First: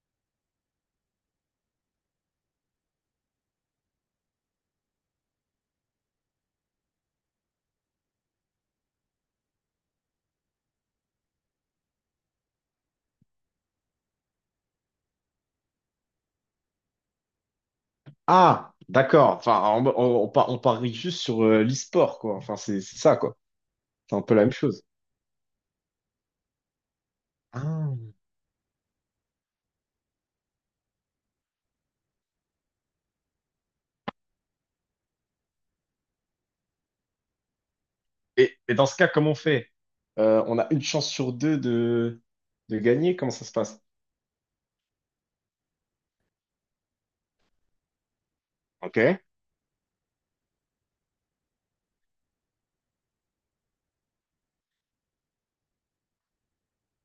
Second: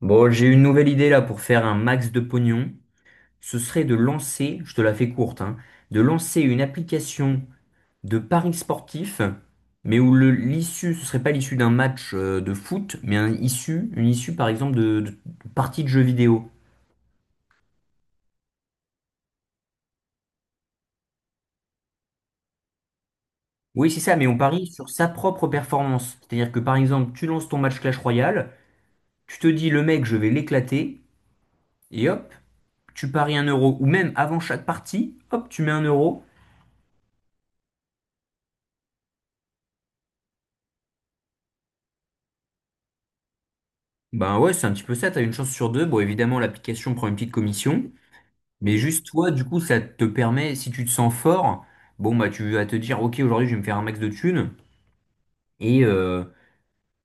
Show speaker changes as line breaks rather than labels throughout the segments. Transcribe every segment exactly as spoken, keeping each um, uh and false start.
Bon, j'ai une nouvelle idée là pour faire un max de pognon. Ce serait de lancer, je te la fais courte, hein, de lancer une application de paris sportifs, mais où le- l'issue, ce serait pas l'issue d'un match euh, de foot, mais un issue, une issue par exemple de, de partie de jeux vidéo.
Ah, d'accord. Enfin, on, on- on par- on parie juste sur euh, l'e-sport, quoi. Enfin, c'est c'est ça, quoi.
Oui, c'est ça,
C'est un
mais
peu
on
la même
parie
chose.
sur sa propre performance. C'est-à-dire que par exemple, tu lances ton match
Ah.
Clash Royale, tu te dis le mec, je vais l'éclater, et hop, tu paries un euro. Ou même avant chaque partie, hop, tu mets un euro.
Et, et dans ce cas, comment on fait? Euh, on a une chance sur deux de, de, gagner. Comment ça se passe?
Ben ouais, c'est un petit peu ça, t'as une chance sur deux. Bon, évidemment, l'application prend une petite commission, mais juste
Ok.
toi, du coup, ça te permet, si tu te sens fort, bon, bah tu vas te dire, ok, aujourd'hui, je vais me faire un max de thunes. Et euh,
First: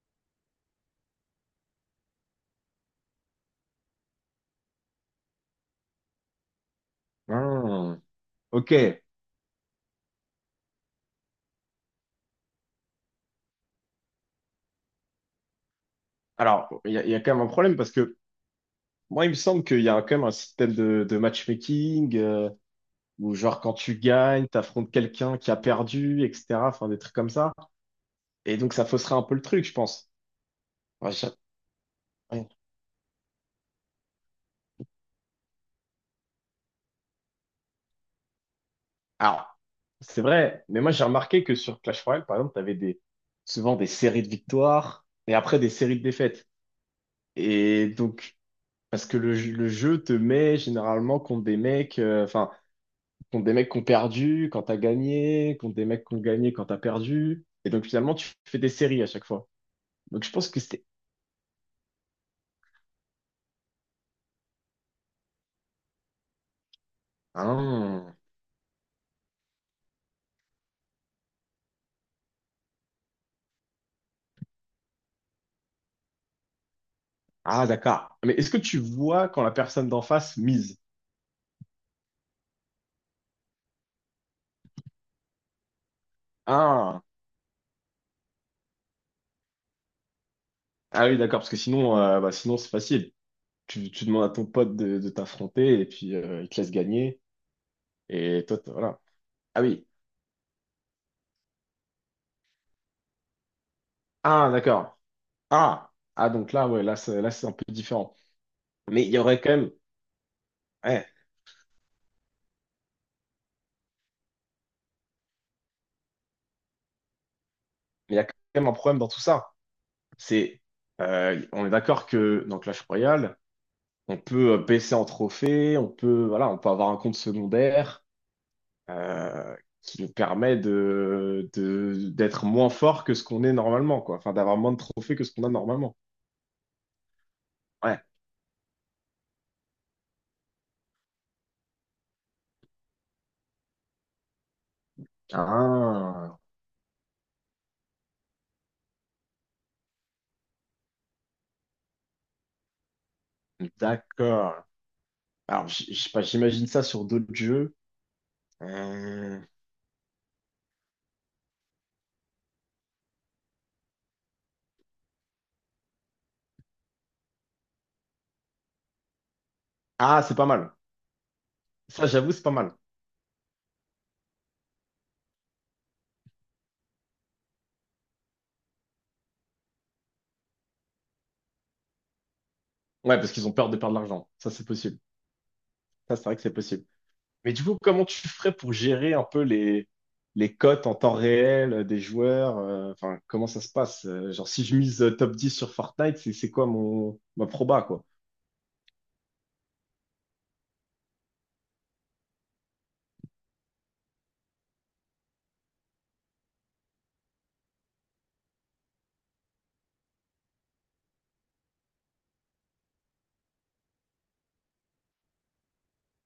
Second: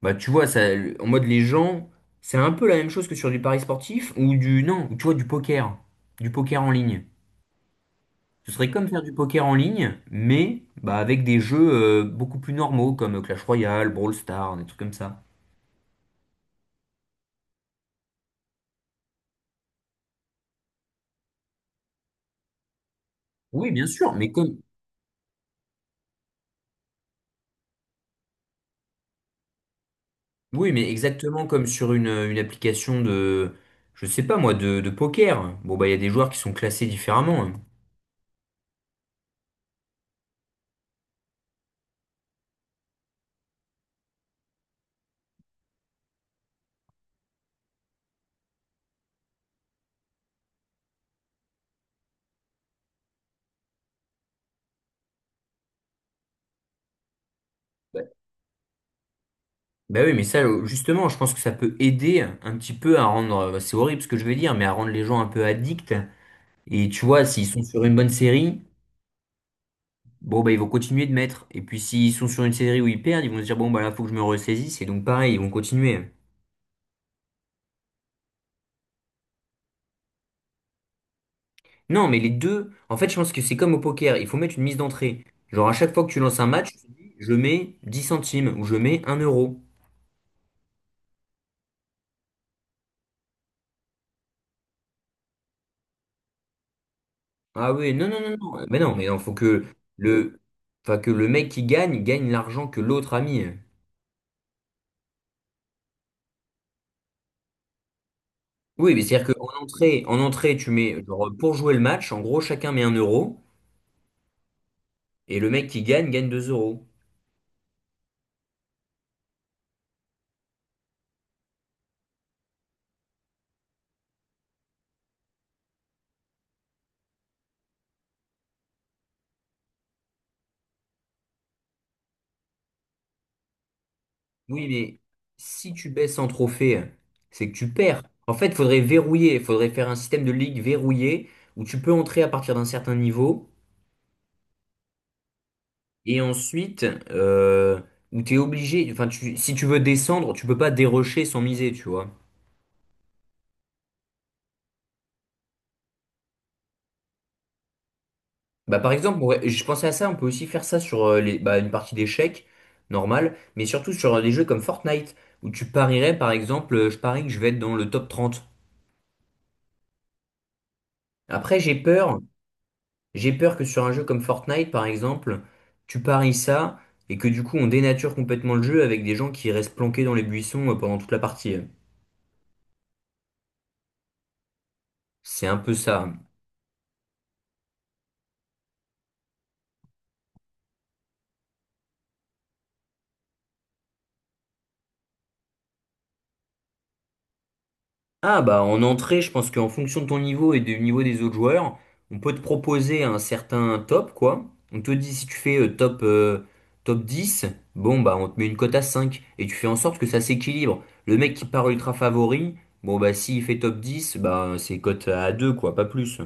bah tu vois, ça, en mode les gens, c'est un peu la même chose que sur du pari sportif ou du, non, tu vois, du poker, du poker en ligne.
Ah.
Ce serait
Ok.
comme faire du poker en ligne, mais bah, avec des jeux euh, beaucoup plus normaux, comme Clash Royale, Brawl Stars, des trucs comme ça.
Alors, il y a, il y a quand même un problème parce que moi, il me semble qu'il y a quand même un système de, de matchmaking euh, où, genre,
Oui,
quand
bien
tu
sûr, mais
gagnes,
comme,
t'affrontes quelqu'un qui a perdu, et cetera. Enfin, des trucs comme ça. Et donc, ça fausserait un peu le truc, je pense.
oui, mais
Ouais, je-
exactement comme sur une, une
ouais.
application de, je sais pas moi, de, de poker. Bon, bah, il y a des joueurs qui sont classés différemment, hein.
Alors, c'est vrai, mais moi j'ai remarqué que sur Clash Royale, par exemple, t'avais des, souvent des séries de victoires et après des séries de défaites. Et donc, parce que le, jeu le jeu te met généralement contre des mecs, euh, enfin, contre des mecs qui ont perdu quand t'as gagné, contre des mecs qui ont gagné quand t'as perdu. Et donc
Ouais.
finalement, tu fais des séries à chaque fois.
Bah oui, mais
Donc je
ça,
pense que
euh,
c'était...
justement, je pense que ça peut aider un petit peu à rendre, bah, c'est horrible ce que je vais dire, mais à rendre les gens un peu addicts. Et tu vois, s'ils sont sur une bonne
Ah,
série, bon, bah, ils vont continuer de mettre. Et puis, s'ils sont sur une série où ils perdent, ils vont se dire, bon, bah, là, faut que je me ressaisisse. Et donc, pareil, ils vont continuer.
ah, d'accord. Mais est-ce que tu vois quand la personne d'en face mise?
Non, mais les deux, en fait, je pense que c'est comme au poker, il faut mettre une mise d'entrée. Genre, à chaque fois que tu lances un match, tu te
Ah,
dis, je mets dix centimes ou je mets un euro.
ah oui, d'accord, parce que sinon, euh, bah, sinon c'est facile. Tu, tu demandes à ton pote de, de, t'affronter et puis euh, il te laisse gagner.
Ah oui, non, non, non,
Et toi,
non.
t'es-
Mais non,
voilà.
mais non, faut
Ah
que
oui.
le, enfin, que le mec qui gagne gagne l'argent que l'autre a mis.
Ah, d'accord. Ah. Ah, donc là, ouais, là, c'est, là, c'est un peu différent.
Oui, mais
Mais il y
c'est-à-dire
aurait
qu'en
quand même,
entrée, en entrée, tu mets,
ouais,
genre, pour jouer le match, en gros, chacun met un euro et le mec qui gagne gagne deux euros.
mais il y a quand même un problème dans tout ça. C'est, euh, on est d'accord que dans Clash Royale, on peut euh, baisser en trophée, on peut, voilà, on peut avoir un compte secondaire euh, qui nous permet de, de- d'être moins fort que ce qu'on est normalement, quoi. Enfin, d'avoir
Oui,
moins de
mais
trophées que ce qu'on a
si tu
normalement.
baisses en trophée, c'est que tu
Ouais.
perds. En fait, il faudrait verrouiller, il faudrait faire un système de ligue verrouillé où tu peux entrer à partir d'un certain niveau et
Ah.
ensuite euh, où tu es obligé, enfin, tu- si tu veux descendre, tu peux pas dérocher sans miser, tu vois.
D'accord. Alors, j- je sais pas, j'imagine ça sur d'autres jeux.
Bah, par exemple,
Euh,
ouais, je pensais à ça, on peut aussi faire ça sur euh, les, bah, une partie d'échecs, normal, mais surtout sur euh, des jeux comme Fortnite où tu parierais, par exemple, euh, je parie que je vais être dans le top trente.
Ah, c'est pas mal.
Après, j'ai
Ça,
peur.
j'avoue, c'est pas mal.
J'ai peur que sur un jeu comme Fortnite, par exemple, tu paries ça et que du coup on dénature complètement le jeu avec des gens qui restent planqués dans les buissons euh, pendant toute la partie.
Ouais, parce qu'ils ont peur de perdre de l'argent. Ça, c'est possible.
C'est un peu ça.
Ça, c'est vrai que c'est possible. Mais du coup, comment tu ferais pour gérer un peu les, les cotes en temps réel des joueurs? euh, Enfin, comment ça se passe? Euh, Genre, si je mise euh, top dix sur Fortnite, c'est c'est quoi mon ma proba, quoi?
Ah bah en entrée, je pense qu'en fonction de ton niveau et du niveau des autres joueurs, on peut te proposer un certain top, quoi. On te dit si tu fais euh, top, euh, top dix, bon bah on te met une cote à cinq et tu fais en sorte que ça s'équilibre. Le mec qui part ultra favori, bon bah s'il fait top dix, bah c'est cote à deux quoi, pas plus.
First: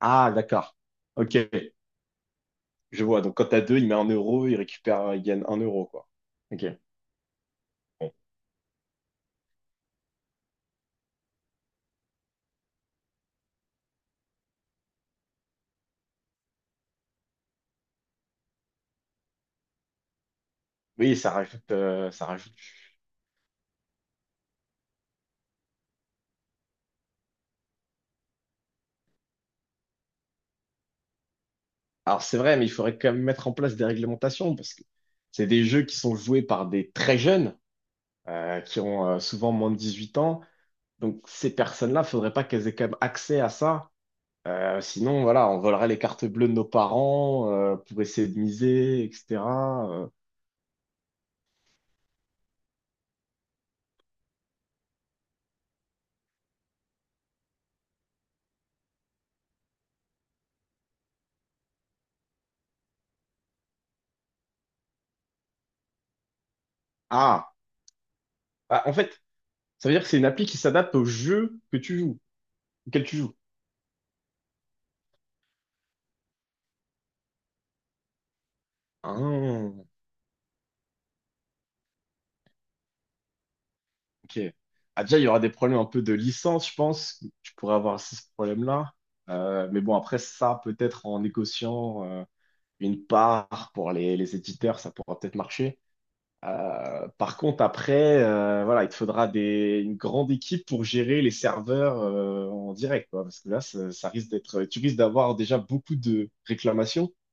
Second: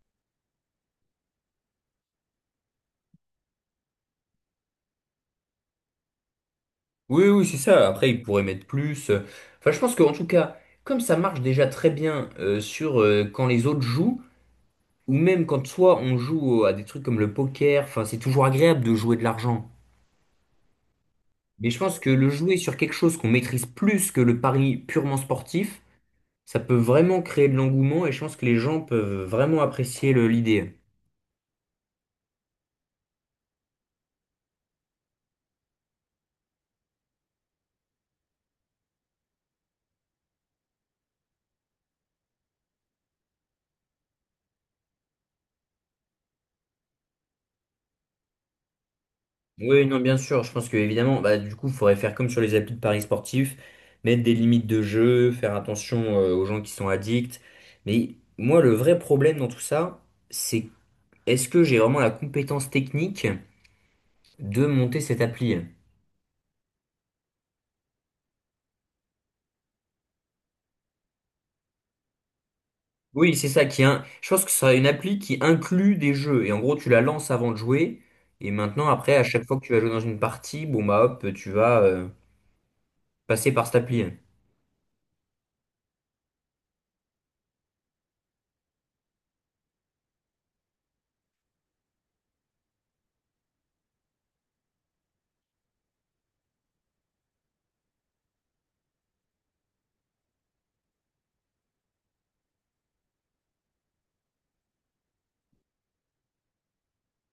Ah, d'accord. Ok, je vois. Donc, quand t'as deux, il met un euro, il récupère, il gagne un euro, quoi. Ok.
Oui, oui, c'est ça. Après,
Bon.
ils pourraient mettre plus. euh, Enfin, je pense qu'en tout cas, comme ça marche déjà très bien euh, sur euh, quand les autres jouent, ou même quand soit on joue à des trucs comme le poker, enfin, c'est toujours agréable de jouer de l'argent.
Oui, ça
Mais
rajoute,
je pense que
euh, ça
le
rajoute.
jouer sur quelque chose qu'on maîtrise plus que le pari purement sportif, ça peut vraiment créer de l'engouement et je pense que les gens peuvent vraiment apprécier le- l'idée.
Alors c'est vrai, mais il faudrait quand même mettre en place des réglementations parce que c'est des jeux qui sont joués par des très jeunes, euh, qui ont euh, souvent moins de dix-huit ans. Donc ces personnes-là, faudrait pas qu'elles aient quand même accès à ça. Euh, sinon, voilà, on volerait les cartes bleues de nos parents euh, pour essayer de miser,
Oui,
et cetera.
non,
Euh,
bien sûr. Je pense que évidemment, bah, du coup, il faudrait faire comme sur les applis de paris sportifs, mettre des limites de jeu, faire attention euh, aux gens qui sont addicts. Mais moi, le vrai problème dans tout ça, c'est est-ce que j'ai vraiment la compétence technique de monter cette appli?
Ah, Ah, en fait, ça veut dire que c'est une appli qui s'adapte au jeu que tu joues, auquel tu
Oui,
joues.
c'est ça qui est un… Je pense que ce sera une appli qui inclut des jeux. Et en gros, tu la lances avant de jouer. Et maintenant, après, à chaque fois que tu
Ah.
vas jouer dans une partie, bon bah hop, tu vas euh, passer par cette appli.
Ok. Ah, déjà, il y aura des problèmes un peu de licence, je pense. Tu pourrais avoir aussi ce problème-là. Euh, mais bon, après, ça, peut-être en négociant euh, une part pour les, les éditeurs, ça pourra peut-être marcher. Euh, par contre, après, euh, voilà, il te faudra des, une grande équipe pour gérer les serveurs euh, en direct, quoi, parce que là, ça, ça risque d'être, tu risques d'avoir déjà beaucoup de réclamations, un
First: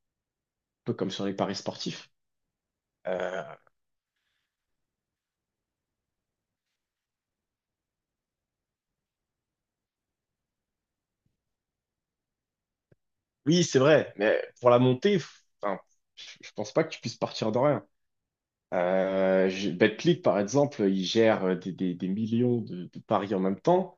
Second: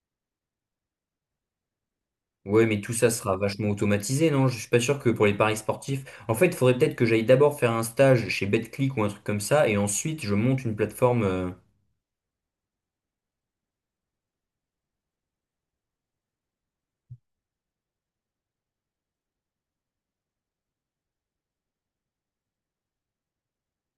peu comme sur les paris sportifs.
Ouais, mais tout ça sera
Euh,
vachement automatisé, non? Je suis pas sûr que pour les paris sportifs. En fait, il faudrait peut-être que j'aille d'abord faire un stage chez Betclic ou un truc comme ça, et ensuite je monte une plateforme. euh,
oui, c'est vrai, mais pour la montée, f- enfin, je je pense pas que tu puisses partir de rien. Euh, je- Betclic, par exemple, il gère euh, des, des- des millions de, de paris en même temps.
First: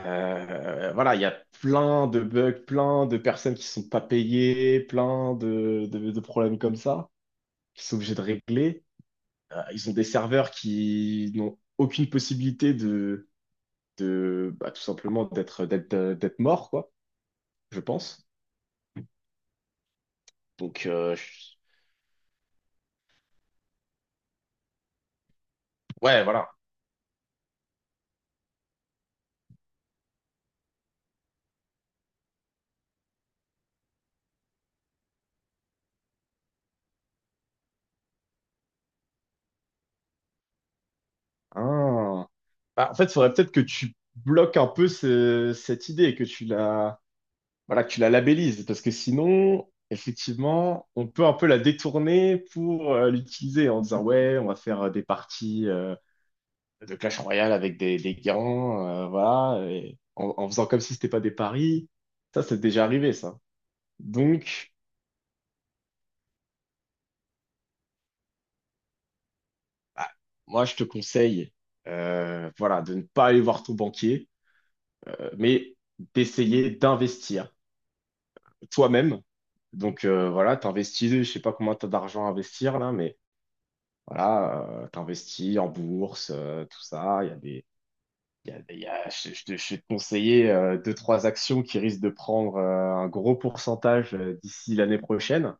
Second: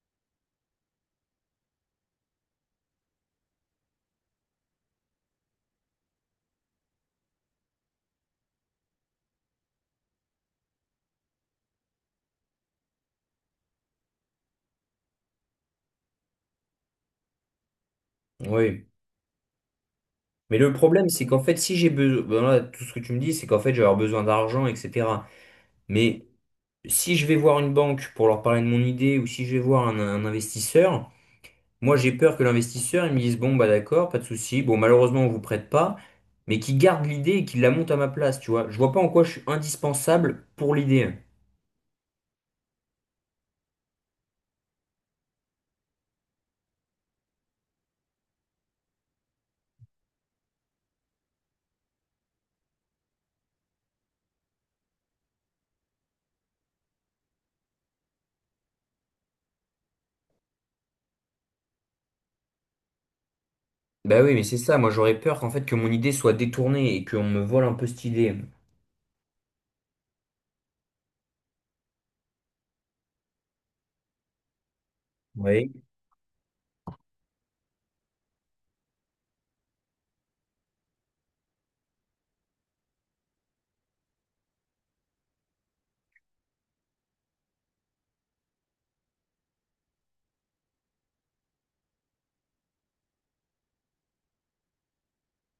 Euh, voilà, il y a plein de bugs, plein de personnes qui sont pas payées, plein de, de- de problèmes comme ça, qui sont obligés de régler. Euh, ils ont des serveurs qui n'ont aucune possibilité de, de bah, tout simplement d'être d'être euh, d'être morts, quoi, je pense.
Ouais. Mais le
Donc,
problème,
euh,
c'est qu'en
je-
fait, si j'ai besoin, ben là, tout ce que tu me dis, c'est qu'en fait, je vais avoir besoin d'argent, et cetera.
ouais,
Mais
voilà.
si je vais voir une banque pour leur parler de mon idée, ou si je vais voir un, un investisseur, moi j'ai peur que l'investisseur, il me dise, bon, bah d'accord, pas de souci, bon, malheureusement, on vous prête pas, mais qui garde l'idée et qui la monte à ma place, tu vois. Je vois pas en quoi je suis indispensable pour l'idée.
Hein. Bah, en fait, il faudrait peut-être que tu bloques un peu ce- cette idée, que tu la voilà, que tu la labellises, parce que sinon, effectivement, on peut un peu la détourner pour euh, l'utiliser en disant, ouais, on va faire euh, des parties euh, de Clash Royale avec des, des gants, euh, voilà, et en, en faisant comme si c'était pas des paris. Ça, c'est déjà arrivé, ça.
Bah oui, mais c'est
Donc,
ça. Moi, j'aurais peur qu'en fait, que mon idée soit détournée et qu'on me vole un peu cette idée.
bah, moi, je te conseille, euh, voilà, de ne pas aller voir ton banquier, euh,
Oui.
mais d'essayer d'investir toi-même. Donc, euh, voilà, t'investis, je sais pas combien t'as d'argent à investir, là, mais voilà, euh, t'investis en bourse, euh, tout ça. Il y a des, il y a, il y a- je, je te- je vais te conseiller euh, deux, trois actions qui risquent de prendre euh, un gros pourcentage euh, d'ici l'année prochaine.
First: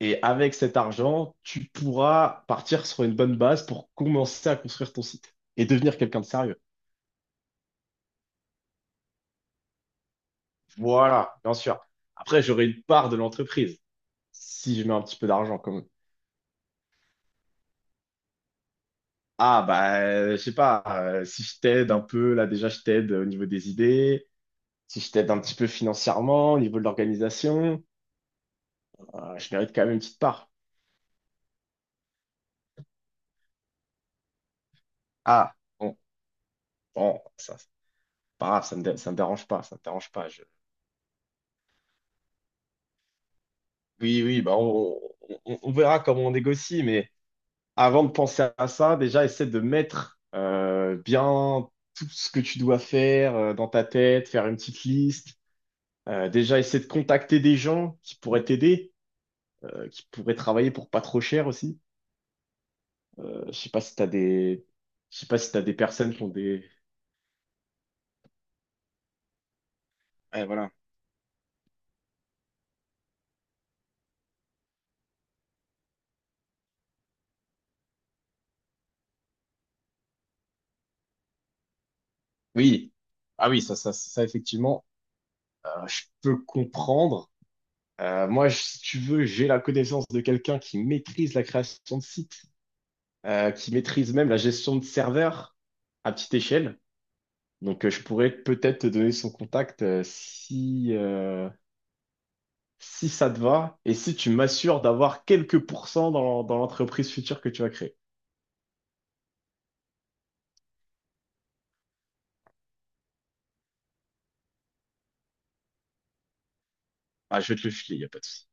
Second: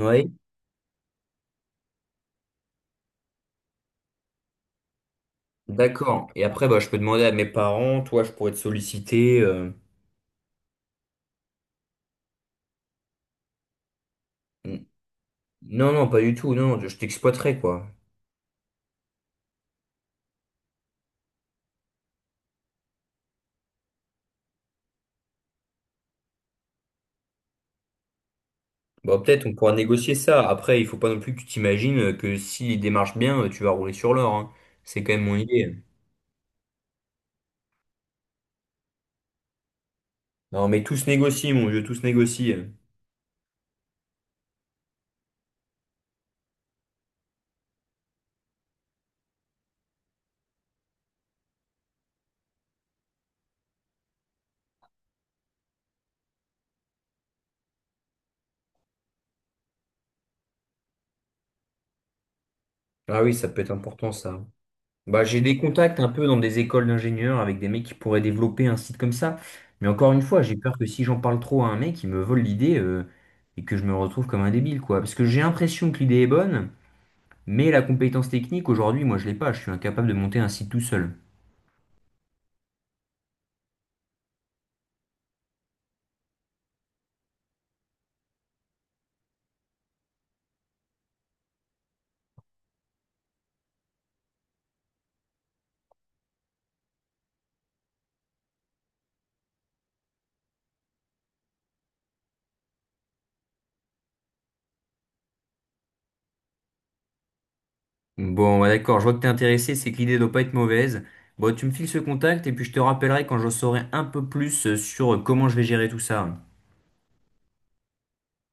Et avec cet argent, tu pourras partir sur une bonne base pour commencer à construire ton site et devenir quelqu'un de
d'accord. Et
sérieux.
après, bah, je peux demander à mes parents, toi, je pourrais te solliciter. euh,
Voilà, bien sûr. Après, j'aurai une part de l'entreprise si
n-
je mets un petit peu d'argent quand même.
Non, non, pas du tout, non, je t'exploiterai, quoi.
Ah, bah, je sais pas, euh, si je t'aide un peu, là déjà, je t'aide au niveau des idées. Si je t'aide un petit peu financièrement, au niveau de l'organisation,
Bah,
euh,
peut-être on
je
pourra
mérite quand même une
négocier
petite
ça.
part.
Après, il faut pas non plus que tu t'imagines euh, que si les démarches bien, euh, tu vas rouler sur l'or, hein. C'est quand même mon
Ah,
idée.
bon, bon, ça, c'est pas grave, ça me, dé- ça me dérange pas, ça me dérange pas. je-
Non, mais tous négocient, mon vieux, tous négocient.
Oui, oui, bah on, on- on verra comment on négocie, mais avant de penser à ça, déjà, essaie de mettre euh, bien tout ce que tu dois faire euh, dans ta tête, faire une petite liste. Euh, déjà, essaie de contacter des gens qui pourraient t'aider, euh, qui pourraient travailler pour pas trop cher aussi.
Ah oui,
Euh,
ça
je
peut être
sais pas si t'as
important, ça.
des, je
Bah,
sais pas
j'ai
si
des
t'as des
contacts un
personnes qui
peu
ont
dans des
des,
écoles d'ingénieurs avec des mecs qui pourraient développer un site comme ça. Mais encore une fois,
ouais,
j'ai
voilà.
peur que si j'en parle trop à un mec, il me vole l'idée euh, et que je me retrouve comme un débile, quoi. Parce que j'ai l'impression que l'idée est bonne, mais la compétence technique, aujourd'hui, moi, je l'ai pas. Je suis incapable de monter un site tout seul.
Oui, ah oui, ça, ça, ça effectivement, euh, je peux comprendre. Euh, moi, je- si tu veux, j'ai la connaissance de quelqu'un qui maîtrise la création de sites, euh, qui maîtrise même la gestion de serveurs à petite échelle. Donc, euh, je pourrais peut-être te donner son contact euh, si, euh, si ça te va et si tu m'assures d'avoir quelques pourcents dans, dans l'entreprise future que tu vas créer.
Bon, ouais, d'accord, je vois que t'es intéressé, c'est que l'idée doit pas être mauvaise. Bon, tu me files ce contact et puis je te rappellerai quand je saurai un peu plus euh, sur euh, comment je vais gérer tout ça.
Ah, je vais te le filer, il n'y a pas de souci.